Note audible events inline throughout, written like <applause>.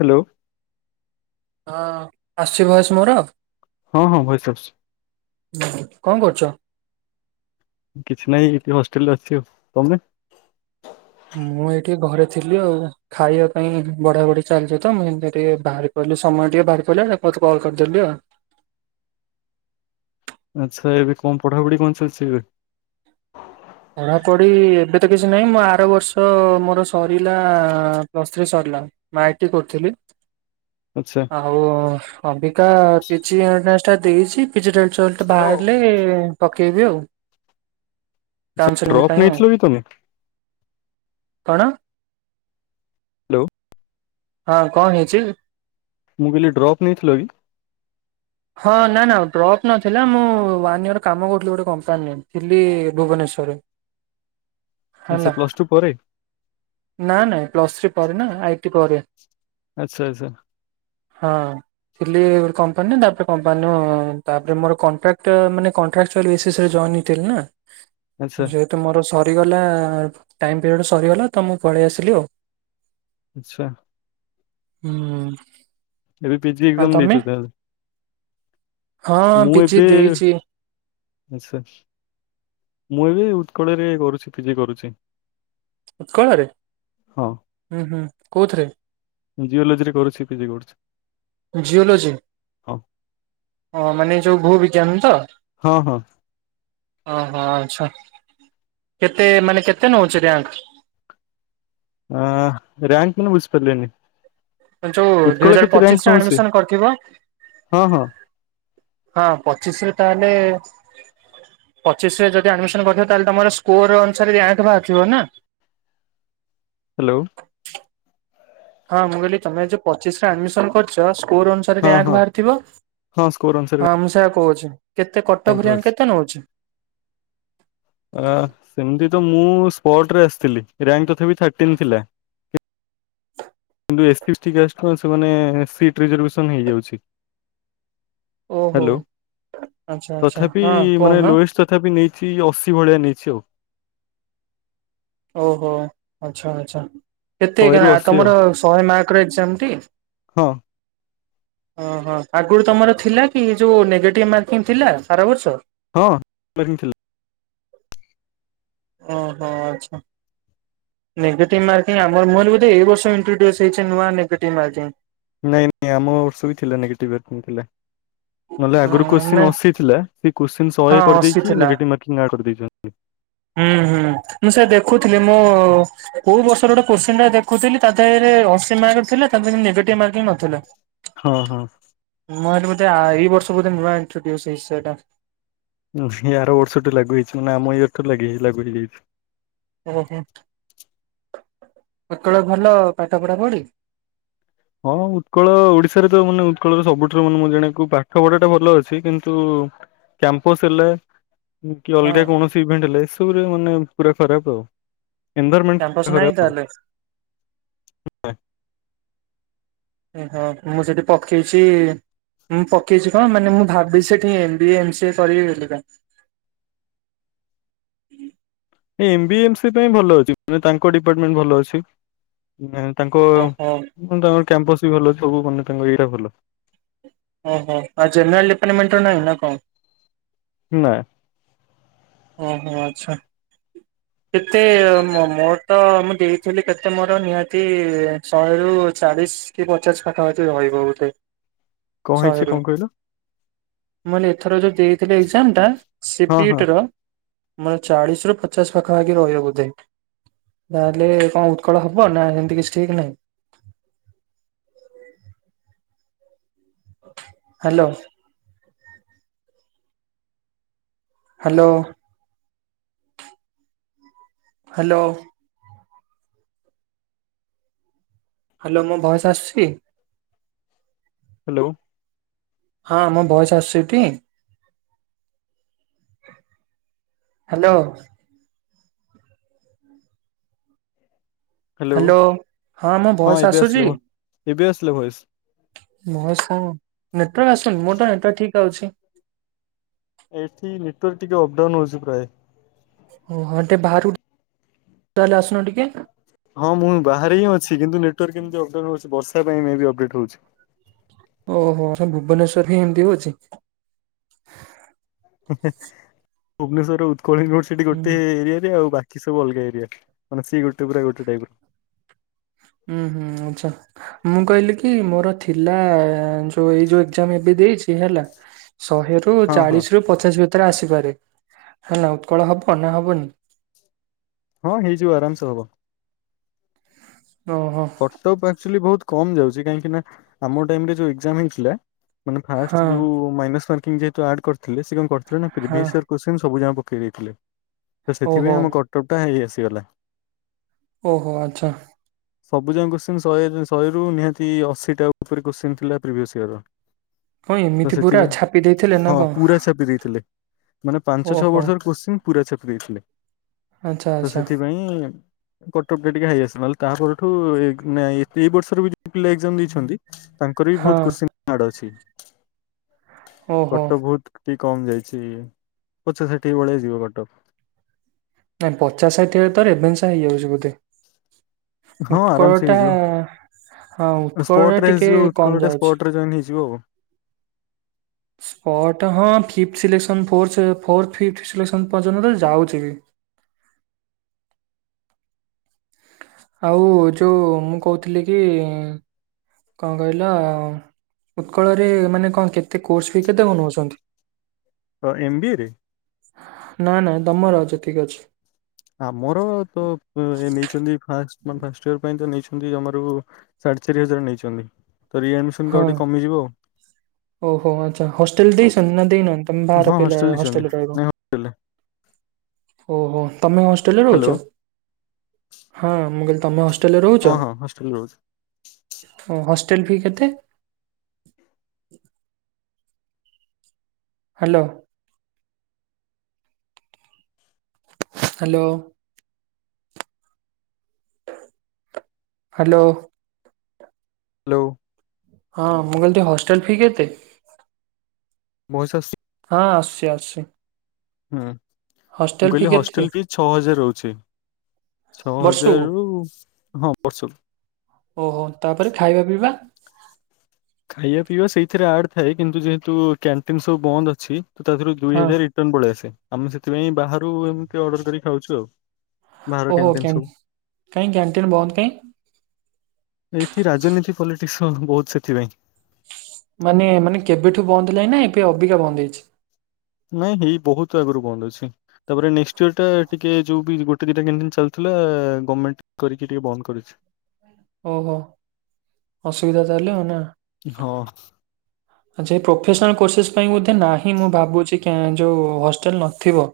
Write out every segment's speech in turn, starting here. Hello ହଁ ଆସିଛି ବୟସ ମୋର ଆଉ ହଁ ହଁ ଭଏସ ଆସୁଛି ହୁଁ କଣ କରୁଛ? କିଛି ନାହିଁ ଏଠି ହଷ୍ଟେଲରେ ଅଛି ଆ ତମେ ମୁଁ ଏଇଠିକେ ଘରେ ଥିଲି ଆଉ ଖାଇବା ପାଇଁ ବଢା ବଢି ଚାଲିଛି ତ ମୁଁ ଏମିତି ଟିକେ ବାହାରିି ସମୟ ଟିକେ ବାହାରି ପଡ଼ିଲ ମତେ କଲ କରିଦେଲି ଆ ଆଚ୍ଛା ଏବେ କଣ ପଢାପଢି କଣ ଚାଲିୁଛି ଏବେ? ପଢାପଢି ଏବେ ତ କିଛି ନାହିଁ ମୁଁ ଆର ବର୍ଷ ମୋର ସରିଲା ପ୍ଲସ୍ ଥ୍ରୀ ସରିଲା । ମା ଆଇଟି କରୁଥିଲି ଆଚ୍ଛା। । ଆଉ ଅମ୍ବିକା କିଛିଣ୍ଟସ ଟା ଦେଇଛି <unintelligible> କିଛି ରେଜେଲତ ହ୍ୟାଲୋ। ବାହାରିଲେ ପକେଇବି ଆଉ ଆଛା କାଉନସେଲିଂ ରକ ପାଇଁ ଆଉ ନାଇଠ ଲ ବିି ତମେ? କଣ? ହ୍ୟାଲୋ ହଁ କଣ ହେଇଛି? ମୁଁ କହିଲି ଡ୍ରପ୍ ନେଇଥିଲ କି? ହଁ ନା ନା ଡ୍ରପ୍ ନଥିଲା ମୁଁ ଇଅର କାମ କରୁଥିଲି ଗୋଟେ କମ୍ପାନୀରେ ଥିଲି ଭୁବନେଶର ବିଷରେ <unintelligible> ଆଚ୍ଛା ହେଲା ପ୍ଲସ ଟୁ ପରେ ନା ନାଇଁ ପ୍ଲସ୍ ଥ୍ରୀ ପରେ ନା ଆଇ ଆଚ୍ଛା ଆଚ୍ଛା । ଗ କମ୍ପାନୀ ତା <unintelligible> ହଁାନରେ ମୋରାକ୍ଇ ନା ଆଚ୍ଛା <unintelligible> ଯଉ ତୁମର ସରିଗଲା ଟାଇମ୍ ପିରିୟଡ଼ ସରିଗଲା ତ ମୁଁ ପଳେଇ ଆସିଲି ଆଉ ଆଛା । ହୁଁ ଏବେ ପିଜି ଆଉ ଏକ୍ଜାମ ତମେ ନେଇଛୁ ତ ହଁ ମୁଁ ପିଜି ଏବେ ଦେଇଛି ଆଛା। ମୁଁ ଏ ବି ଉତ୍କଳ ରେ କରୁଛି ପିଜି କରୁଛି। ଉତ୍କଳରେ ହୁଁ ହୁଁ କୋଉଥିରେ? ଜିଓଲୋଜି ରେ କରୁଛି ପିଜି କରୁଛି। ଜିଓଲୋଜି ହଁ ହଁ ମାନେ ଯୋଉ ଭୂ ବିଜ୍ଞାନରେ ତ। ହଁ ହଁ। ଅ ହ ଆଛା। କେତେ ମାନେ କେତେ ନଉଛି ରିଆଙ୍କ? ହ ରିଆଙ୍କ ମାନେ ବୁଝିପାରିଲିନି। ଯୋଉ ଦୁଇ ହଜାର ପଚିଶରେ ଆଡମିନ କରିଥିବ। ହଁ ହଁ ହଁ ପଚିଶ ରେ ତାହେଲେ ପଚିଶରେ ଯଦି ଆଡମିନ କରିିବ ତାହଲେ ତମର ସ୍କୋର ଅନୁସାରେ ରାଆଙ୍କ ବାହାରୁଥିବ ନା? <inaudible> ହ୍ୟାଲୋ। ହଁ ମୁଁ କହିଲି ତମେ ଯୋଉ ପଚିଶ ରେ ଆଡମିସନ କରିଛ। କୋର ଅନୁସାରେ ହଁ ହଁ ରିଆଙ୍କ ବାହାରିଥିବ ହଁ ସ୍କୋର ଅନୁସାରେ ହଁ ମୁଁ ସେୟଆ କହୁଛି। କେତେ କଟଅଫ୍ ରାଙ୍କ <unintelligible> ଅ କେତେ ନଉଛି? ସେମିତି। ତ ମୁଁ ସ୍ପୋର୍ଟ ରେ ଆସିଥିଲି ରିଆଙ୍କ ତଥାପି ଥାର୍ଟିନ୍ ଥିଲା। କିନ୍ତୁ ଏସ୍ ପିସ୍ଟି ଗାଷ୍ଟ କ ସେମାନେ ସିଟ୍ ରିଜର୍ଭେସନ୍ ହେଇଯାଉଛି। ଓହୋ ହ୍ୟାଲୋ ଆଚ୍ଛା ଆଚ୍ଛା ତଥାପି ହଁ ମାନେ କହୁନ ଲୋଏସ ତଥାପି ନେଇ ଛି ଅଶୀ ଭଳିଆ ନେଇଛି ଆଉ। ଓହୋ ଆଚ୍ଛା ଆଛା କେତେ ଶହେରୁ ଅଶୀ ଆଉ ତମର ଶହେ ମାର୍କ ର ଏକ୍ଜାମ ଟି? ହଁ। ଓହୋ ଆଗରୁ ତମର ଥିଲା କି ଯୋଉ ନେଗେଟିଭ ମାର୍କିଂ ଥିଲା ଆର ବର୍ଷ? ହଁ ମର୍କିଂ ଥିଲା। ଓ ହୋ ଆଚ୍ଛା। ନେଗେଟିଭ ମାର୍କିଂ ଆମର ମୁ ଭାବିଲି ବୋଧେ ଏଇ ବର୍ଷ ଇଣ୍ଟ୍ରୋଡ୍ୟୁସ ହେଇଛି ନୂଆ ନେଗେଟିଭ ମାର୍କିଂ। ନାଇଁ ନାଇଁ ଆମ ବର୍ଷ ବି ଥିଲା ନେଗଟିଭ ମାର୍କିଙ୍ଗ ଥିଲା। ନହେଲେ ଆଗରୁ ହଁ କୋଶ୍ଚି ନାଇଁ ଅସି ଥିଲା। କୋଶ୍ଚିନ୍ ହଁ ସହେ ଅଶୀ କରିଦେଇକି ଥିଲା ନେଗେଟିଭ୍ ମାର୍କିଂ ଆଡ଼ କରିଦେଇଛନ୍ତି। ହୁଁ ହୁଁ ମୁଁ ସେ ଦେଖୁଥିଲି ମୁଁ କୋଉ ବର୍ଷର ଗୋଟେ କୋସ୍ଚିନ ଟା ଦେଖୁଥିଲି ତା ଦେହରେ ଅଶୀ ମାର୍କ ଥିଲା ତା ଦେହରେ ନେଗେଟିଭ ମାର୍କିଂ ନଥ ହଁ ହଁ। ମୁଁ ଭାବିଲି ବୋଧେ ଏଇ ବର୍ଷ ବୋଧେ ନୂଆ ଇଣ୍ଟ୍ରଡ୍ୟୁସ୍ ହେଇଚି ସେୟଟା। ଆର ବର୍ଷଠୁ ଲାଗୁ ହେଇଛି ମାନେ ଆମ ଇଅର୍ ଠୁ ଲାଗି ଲାଗୁ ହେଇଯାଇଛି। ଓହୋ ହେତେବେଳେଭଲ ପାଠ ପଢା ପଢି। ହଁ ଉତ୍କଳ ଓଡିଶାରେ ତ ମାନେ ଉତ୍କଳର ସବୁଠାରୁ ମାନେ ମୁ ଜଣ ପାଠ ପଢା ଟା ଭଲ ଅଛି କିନ୍ତୁ କ୍ୟାପ୍ସସ ହେଲେ କି ହଁ ଅଲଗା କୌଣସି ଇଭେଣ୍ଟ ହେଲେ ଏସବୁରେ ମାନେ ପୁରା ଖରାପ କ୍ୟାମ୍ପସ ନାହିଁ ଆଉ। ତାହେଲେ <unintelligible> ଓ ହଁ ମୁଁ ସେଠି ପକେଇଛି ମୁଁ ପକେଇଛି କଣ ମାନେ ମୁଁ ଭାବିଛି ସେଠି ଏମ ବିଏ ଏମ ସିଏ କରିବି ବୋଲିକା। ହୁଁ। M B A M C A ପାଇଁ ଭଲ ଅଛି ମାନ ତାଙ୍କ ଡିପାର୍ଟମେଣ୍ଟ ଭଲ ଅଛି ନା। ତାଙ୍କ ଓହୋ ତାଙ୍କର କ୍ୟାମ୍ପସ ବି ଭଲ ସବୁ ମାନେ ତାଙ୍କ ଏଇଟା ଭଲ। ଓହୋ ଆଉ ଜେନେରାଲ ଡିପାର୍ଟମେଣ୍ଟ ର ନାହିଁ ନା କଣ? ନା। ଓହୋ ଆଚ୍ଛା। କେତେ ମୋର ତ ମୁଁ ଦେଇଥିଲି କେତେ ମୋର ନିହାତି ଶହେରୁ ଚାଳିଶ କି ପଚାଶ ପାଖା ପାଖି ରହିବ ବୋଧେ। କଣ, ହେଇଛି କଣ କହିଲ? ଥର ଯୋଉ ଦେଇଥିଲି ଏଜାମ ଟା ହଁ ହଁ ସେପିଟିର ମରେ ଚାଳିଶରୁ ପଚାଶ ପାଖାପାଖି ରହିବା ବୋଧେ ନହେଲେ କଣ ଉତ୍କଳ ହବ ନା ସେମିତି କିଛି ଠିକ ନାହିଁ <inaudible> ହାଲୋ ହାଲୋ ହଲୋ ହାଲୋ ମୁଁ ଭୟସ ଆସୁଛି ହାଲୋ ହଁ ମୋ ବୟସ ଆସଚିଟି ହାଲୋ ହ୍ୟାଲୋ ହାଲୋ ହଁ ମୁଁ ଭଏସ ଏବେ ଆସୁଛି ଆସିଲା ଭ ଏବେ ଆସିଲା ଭଏସ। ମ ଶ ନେଟୱାର୍କ ଆସୁନ ମୋର ତ ନେଟୱାର୍ ଠିକ ଅଛି ଏଠି ନେଟୱାର୍କ ଟିକେ ଅପଡାଉନ୍ ହେଉଛି ପ୍ରାୟ ଓ ଟେ ବାହହାରଲେ ଆସୁନ ଟିକେ ହଁ ମୁଁ ବାହାରେ ହିଁ ଅଛି କିନ୍ତୁ ନେଟୱାର୍କ କେମିତି ଅପାଉ ହଉଛି ବର୍ଷା ପାଇଁ ଅପଡେଟ୍ ହଉଛି ଓହୋ ଭୁବନେଶ୍ୱର୍ ହି ଏମତି ହଉଛି ଭୁବନେଶ୍ରର ଉତ୍କଳ ୟୁନିଭର୍ସିଟି ହୁଁ ଗୋଟେ ଏରିଆରେ ଆଉ ବା କି ସବୁ ଅଲଗା ଏରିଆ, ମାନେ ସିଏ ଗୋଟେ ପୁରା ଗୋଟେ ଟାଇପ ର ହୁଁ ହୁଁ ଆଚଛା ମୁଁ କହିଲି କି ମୋର ଥିଲା ଯୋଉ ଏଇ ଯୋଉ ଏଜାମ ଏବେ ଦେଇଛି ହେଲା ଶହେ ର ହଁ ହଁ ଚାଳିଶ ରୁ ପଚାଶ ଭିତ ଆସିପାରେ ହେଲା ଉତ୍କଳ ହବ ନା ହବନି ହଁ ହେଇଯିବ ଆରାମସେ ହବ ଓହୋ କଟଅପ୍ ଆକଚୁଆଲି ବହୁତ କମ ଯାଉଛି କାହିଁକି ନା ଆମ ଟାଇମରେ ଯୋଉ ଏକ୍ଜାମ ହେଇଥିଲା ମାନେ ହଁ ଫାଷ୍ଟ ଯୋଉ ମାଇନସ୍ ମାର୍କିଂ ଯେହେତୁ ଆଡ୍ କରିଥିଲେ କଣ କରି ହଁ ପ୍ରିଭିସ୍ ୁ ପକେଇ ଦେଇଥିଲେ, ତ ଓହୋ ସେଥିପାଇଁ ଆମ କଟକ ଟା ହେଇ ଆସିଗଲା ଓହୋ ଆଚ୍ଛା ସବୁ ଯା କୋତ୍ସିନ୍ ଶହେ ଶହେରୁ ନିହାତି ଅଶୀଟା ଉପରେ କୋଶ୍ଚିନ ଥିଲା ପ୍ରିଭିଅସ୍ ଇୟର ର ହଁ ତ ଏମିତି ପୁରା ସେଥିପାଇଁ, ଛାପି ଦେଇଥିଲେ ନା ହଁ କଣ ପୁରୁରା ସେ ବିି ଦେଇଇଥିଲେ ମାନେ ପାଞ୍ଚ ଛଅ ଓହୋ ବର୍ଷର କୋଶ୍ଚିନ୍ ପୁରା ଛେପ ଦେଇଥିଲେ ଆଚ୍ଛା ତ ଆଚ୍ଛା ସେଥିପାଇଁ କଟପ ଟିକେ ହେଇଆସିବ ନହେଲେ ତାପରେ ଠୁ ଏଇ ବର୍ଷର ବି ଯୋଉ ପିଲା ଏଜାମ ଦେଇଛନ୍ତି ତାଙ୍କର ବି ବହୁତ ହଁ। କୋତ୍ସିନ ହାର୍ଡ ଅଛି ଓହୋ କଟ୍ଟଭୂତ କମ ଯାଇଛି, ପଛା ସେଠିକି ଭଳିେଇଆ ଯିବ କଟକ ନାଇଁ ପଚାଶ ଷାଠିଏ ତ ଏଭେନ୍ସ ହେଇଯାଉଛି ବୋଧେ ହଁ ଆରାମସେ ଉତ୍କଳଟା ହେଇଯିବ ହଁ ଉତ୍କଳ ସ୍ପଟ ଟା ରେ ଟିକେ ଆସିଯିବ ଉତ୍କଳ କମ ଟା ଯାଉଛି ସ୍ପଟ ରେ ଜଏନ ହେଇଯିବ ସ୍ପଟ ହଁ, ଫିପ୍ଥ ସିଲେସନ <unintelligible> ପଯ୍ୟନ୍ତ ଯାଉଛି <inaudible> ଆଉ ଯୋଉ ମୁଁ କହୁଥିଲି କି କଣ କହିଲା ଉତ୍କଳରେ ମାନେ କଣ କେତେ କୋର୍ସ ଫି କେତେ ବ ନଉଛନ୍ତି ଅ ଏମ ବିି ଏ ରେ ନାଇ ନାଇଁ ଦମର ଅଛି ଠିକ ଅଛି ଆମର ତ ନେଇଛନ୍ତି ଫାନେ ଫାଷ୍ଟ ଇୟର ପାଇଁ ତ ନେଇ ଜମାରୁ ସାଢେ ଚାରି ହଜାର ନେଇଛନ୍ତି ତ ରି ଆଡମିସନ ହଁ କ ଆଉ ଟିକେ କମିଯିବ ଆଉ ଓହୋ ଆଚ୍ଛା ହଷ୍ଟେଲ ଦେଇଛନ ନା ଦେଇନ ତମେ ଆଉ ବାହାର ହଁ ପିଲ ହଷ୍ଟେଲ ଦେଇଛନ୍ତି ହଷ୍ଟେଲରେ ରହିବ ନାଇଁ ହଷ୍ଟେଲ ଓହୋ ତମେ ହଷ୍ଟେଲରେ ରହୁଛ, ହ୍ୟାଲୋ ହଁ ମୁଁ କହିଲି ତମେ ହେ ଟେଲ ରେ ରହୁଛ? ହଁ ହଁ ହଷ୍ଟେଲ ରହୁଛି ଟେଲଫି କେତେ? ହ୍ୟାଲୋ। ହ୍ୟାଲୋ। ହ୍ୟାଲୋ। ହ୍ୟାଲୋ। ହଁ ମଙ୍ଗଲ ତୋ ହଷ୍ଟେଲ ଫି କେତେ? ମଉସସ୍ ହଁ ଆସଚି ଆସୁଚି। ହୁଁ ମୁଁ କହିଲି ହଷ୍ଟେଲ ଫିସ୍ ଛଅ ହଜାର ରହୁଚି। ଛଅ ବର୍ଷକୁ ହଜାରରୁ ହଁ ବର୍ଷକୁ। ଓହୋ ତା ପରେ ଖାଇବା ପିଇବା? ଖାଇବା ପିଇବା ସେଇଥିରେ ଆଡ ଥାଏ। କିନ୍ତୁ ଯେହେତୁ କ୍ୟାଣ୍ଟିନ୍ ସବୁ ବନ୍ଦ ଅଛି। ତ ତା ଥିରୁ ଦୁଇ ହଁ ହଜାର ରିଟର୍ନ ପଳି ଆସେ। ଆ ମୁଁ ସେଥିପାଇଁ ବାହାର ରୁ ଏମିତି ଅଡର୍ କରି ଖାଉଚୁ ଆଉ ବାହାର ଓହୋ କାଣ୍ଟିନ୍ କ୍ୟା ସବୁ। କାହିଁ କ୍ୟାଣ୍ଟିନ ବନ୍ଦ କାହିଁ ଏଇଠି ରାଜନୀତି ପଲିଟିକ୍ସ ବହୁତ ସେଥିପାଇଁ। ମାନେ ମାନେ କେବେଠୁ ବନ୍ଦ ହେଲାଣି ନା ଏବେ ଅବିକା ବନ୍ଦ ହେଇଚି? ନାଇଁ ହେଇ ବହୁତ ଆଗରୁ ବନ୍ଦ ଅଛି। ତା ପରେ ନେଷ୍ଟ ଇୟର ଟା ଟିକେ ଯୋଉ ବି ଗୋଟେ ଦିଟା କ୍ୟାଣ୍ଟିନ ଚାଲିଥିଲ୍ ଲା ଗମେଣ୍ଟ କରିକି ଟିକେ ବନ୍ଦ କରିଚି। ଓହୋ ଅସୁବିଧା ତାହେଲେ ଆଉ ନା? ହଁ ଆଚ୍ଛା ପ୍ରପ୍ ଫେସ୍ନାଲ କୋର୍ସେସ୍ ପାଇଁ ବୋଧେ ନାହିଁ ମୁଁ ଭାବୁଚି କେଁ ଯୋଉ ହଷ୍ଟେଲ ନଥିବ।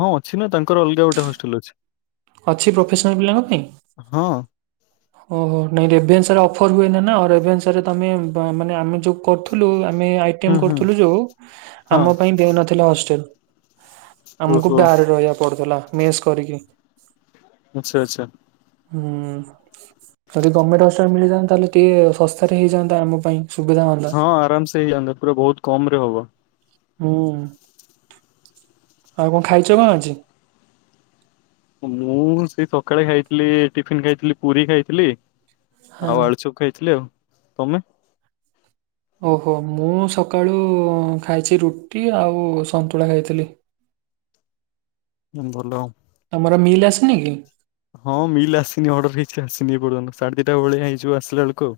ହଁ ଅଛି ନା ତାଙ୍କର ଅଲଗା ଗୋଟେ ହଷ୍ଟେଲ ଅଛି। ଅଛି ପ୍ରଫେସନାଲ ପିଲାଙ୍କ ପାଇଁ? ହଁ ଓହୋ ନାଇଁ ରେଭେନ୍ସାରେ ଅଫର ହୁଏ ନା ଆଉ ରେଭେନ୍ସା ରେ ତ ଆମେ ବ ମାନେ ଆମେ ଯୋଉ କରୁଥିଲୁ। ମେଁ ଆଇ କେମ୍ ହୁଁ ହୁଁ କରୁଥିଲୁ ଯୋଉ ହଁ ଆମ ପାଇଁ ଦେଉନଥିଲା ହଷ୍ଟେଲ। ଆମକୁ ଓହୋ ବାହାରେ ରହିଆକୁ ପଡୁଥିଲା ମେସ୍ କରିକି। ଆଚ୍ଛା ଆଚ୍ଛା। ହୁଁ ଯଦି ଗମେଣ୍ଟ ହଷ୍ଟେଲ ମିଳିଯାନ୍ତା। ତାହେଲେ ଟିଏ ଶସ୍ତାରେ ହେଇଯାନ୍ତା ଆମ ପାଇଁ। ସୁବିଧା ହୁଅନ୍ତା। ହଁ ଆରାମ ସେ ହେଇଯାନ୍ତା ପୁରା ବହୁତ କମ୍ ରେ ହବ। ହୁଁ ଆଉ କଣ ଖାଇଚ କଣ ଆଜି? ମୁଁ ସେଇ ସକାଳେ ଖାଇଥିଲି ଟିଫିନ୍ ଖାଇଥିଲି ପୁରୀ ଖାଇଥିଲି। ଆଉ ହଁ। ଆଳୁ ଚପ୍ ଖାଇଥିଲି ଆଉ। ତମେ? ଓହୋ ମୁଁ ସକାଳୁ ଖାଇଚି ରୁଟି ଆଉ ସନ୍ତୁଳା ଖାଇଥିଲି। ଭଲ। ତମର ମିଲ୍ ଆସିନି କି? ହଁ ମିଲ୍ ଆସିନି ଅର୍ଡର ହେଇଚି ଆସିନି ଏପର୍ଯ୍ୟନ୍ତ। ସାଢ଼େ ଦିଟା ଭଳିଆ ହେଇଯିବ ଆସିଲା ବେଳକୁ ଆଉ।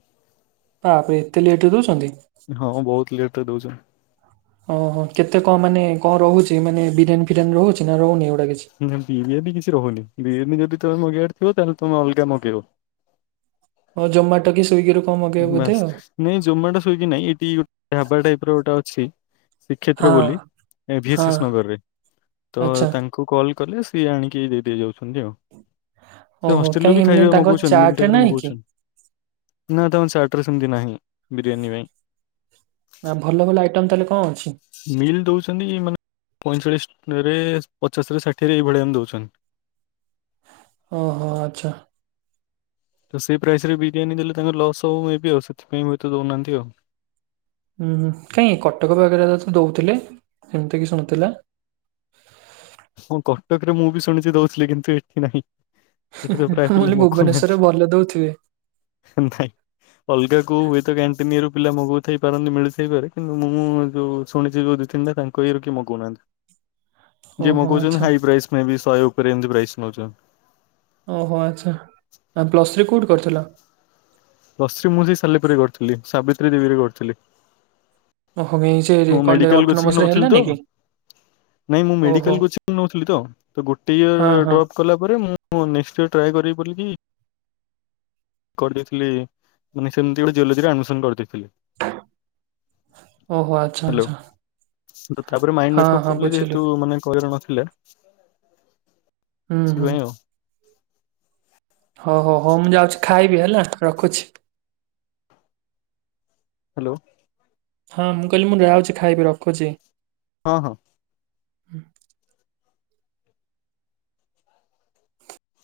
ବାପରେ ଏତେ ଲେଟ୍ ରେ ଦଉଛନ୍ତି? ହଁ ବହୁତ ଲେଟ ରେ ଦଉଚ। ଓହୋ କେତେ କଣ ମାନେ କଣ ରହୁଚି। ମାନେ ବିରିୟାନି ଫିରିୟାନ୍ ରହୁଚି ନା ରହୁନି ଏ ଗୋ। ନା ବିରିୟାନୀ କିଛି ରହୁନି। ବିରିୟାନୀ ଯଦି ତମେ ମଗେଇବାର୍ ଥିବ ତାହେଲେ ତୁମେ ଅଲଗା ମଗେଇବ। ହଁ ଜମାଟ କି ସ୍ଵିଗି ରୁ। ବାସ ନାଇଁ ଜୋମାଟୋ ସ୍ଵିଗି ନାଇଁ ଏଇଠି ଗୋଟେ ଢବା ଟାଇପର ଗୋଟେ ଅଛି। ଶ୍ରୀକ୍ଷେତ୍ର ହଁ ବୋଲି ଏ ହଁ ଭିଏସେସ୍ ନଗରରେ ତ ଆଚ୍ଛା ତାଙ୍କୁ କଲ୍ କଲେ। ସିଏ ଆଣିକି ଦେଇ ଦେଇ ଯାଉଚନ୍ତି ଆଉ। ସେ ଓହୋ ହଷ୍ଟେଲ ରୁ କାହିଁ ବି ଏମିତି ଖାଇବା ତାଙ୍କର ମଗଉଚନ୍ତି ମିଲ ଚାର୍ଟରେ ଟାଇପର୍ ନାହିଁ କି? ମଗୁଚନ୍ତି। ଚାର୍ଟ ରେ ସେମିତି ନାହିଁ ବିରିୟାନୀ ପାଇଁ। ନା ଭଲ ଭଲ ଆଇଟମ୍ ତାହେଲେ କଣ? ଅଛି? ମିଲ୍ ଦଉଚନ୍ତି ମାନେ ପଇଁଚାଳିଶ ରେ ପଚାଶରେ ଷାଠିଏ ରେ ଏଇ ଭଳିଆ ଏମ ଦଉଚନ୍ତି। ଓ ହୋ ଆଚ୍ଛା । ତ ସେ ପ୍ରାଇସରେ ବିରିୟାନୀ ଦେଲେ ତାଙ୍କର ଲସ୍ ହଉ ମେ ବି ଆଉ ସେଥିପାଇଁ ହୁଏତ ଦଉନାହାନ୍ତି ଆଉ । ହୁଁ ହୁଁ କାଇଁ କଟକ ପାଖରେ ତ ଦଉଥିଲେ ସେମିତି କିଛି ନଥିଲା। ତା ପାଖରେ ମୁଁ ବି ଶୁଣିଛି ଦଉଥିଲେ କିନ୍ତୁ ଏଠି ନାହିଁ ଏଥିରେ ମୁଁ ପୁରା ପିଲା କହିଲି ଭୁବନେଶ୍ଵରରେ ଲୋକନାହାନ୍ତି ଭଲ ଦଉଥିବେ । ନାହିଁ। ଅଲଗା କୋଉ ହୁଏତ କ୍ୟାଣ୍ଟିଁ ଇୟେ ରୁ ପିଲା ମଗଉଥାଇ ପାରନ୍ତି ମିଳିଥାଇ ପାରେ କିନ୍ତୁ ମୁଁ ଯୋଉ ଶୁଣିଛି ଯୋଉ ଦି ତିନି ଟା ତାଙ୍କ ଇୟେ ରୁ କିଏ ମଗଉନାହାନ୍ତି । ଯିଏ ଓହୋ ମଗଉଛନ୍ତି ଆଚ୍ଛା। ହାଇ ପ୍ରାଇସ ମେ ବି ଶହେ ଉପରେ ଏମିତି ପ୍ରାଇସ ନଉଛନ୍ତି । ଓହୋ ଆଚ୍ଛା । ଆ ପ୍ଲସ ଥ୍ରୀ କୋଉଠୁ କରିଥିଲ? ପ୍ଲସ ଥ୍ରୀ ମୁଁ ସେଇ ସାଲେପୁରରେ କରିଥିଲି । ସାବିତ୍ରୀ ଦେବୀରେ କରୁଥିଲି । ଓହୋ ଏଇ ସେ ମୁଁ କଲେ ମେଡିକାଲ କୋଚିଂ ଅଟୋନମସ ରେ ନଉଥିଲି ତ ହେଲାନି କି । ନାଇଁ ମୁଁ ଓହୋ ମେଡିକାଲ କୋଚିଂ ନଉଥିଲି ତ । ତ ଗୋଟେ ହଁ ଇୟର୍ ହଁ। ଡ୍ରପ କଲା ପରେ ମୁଁ ମୁଁ ନେକ୍ସଟ୍ ଇୟର ଟ୍ରାଏ କରିବି ବୋଲି କି କରିଦେଇଥିଲି । ମାନେ ସେମତି ଗୋଟେ ଜିୟୋଲଜୀ ଆଡମିସନ୍ କରିଦେଇ ଓହୋ ଆଚ୍ଛା ହ୍ୟାଲୋ ଆଚ୍ଛା । ତାପରେ ମାଇଣ୍ଡ ମେକପ୍ କଲେ ଯେହେତୁ ମାନେ କରିବାର ନଥିଲା । ହୁଁ ହୁଁ । ହଉ ହଉ ହଉ ମୁଁ ଯାଉଛି ଖାଇବି ହେଲା ରଖୁଛି । ହ୍ୟାଲୋ । ହଁ‌, ମୁଁ କହିଲି ମୁଁ ଯାଉଛି ଖାଇବି ରଖୁଛି । ହଁ ହଁ । ହୁଁ ।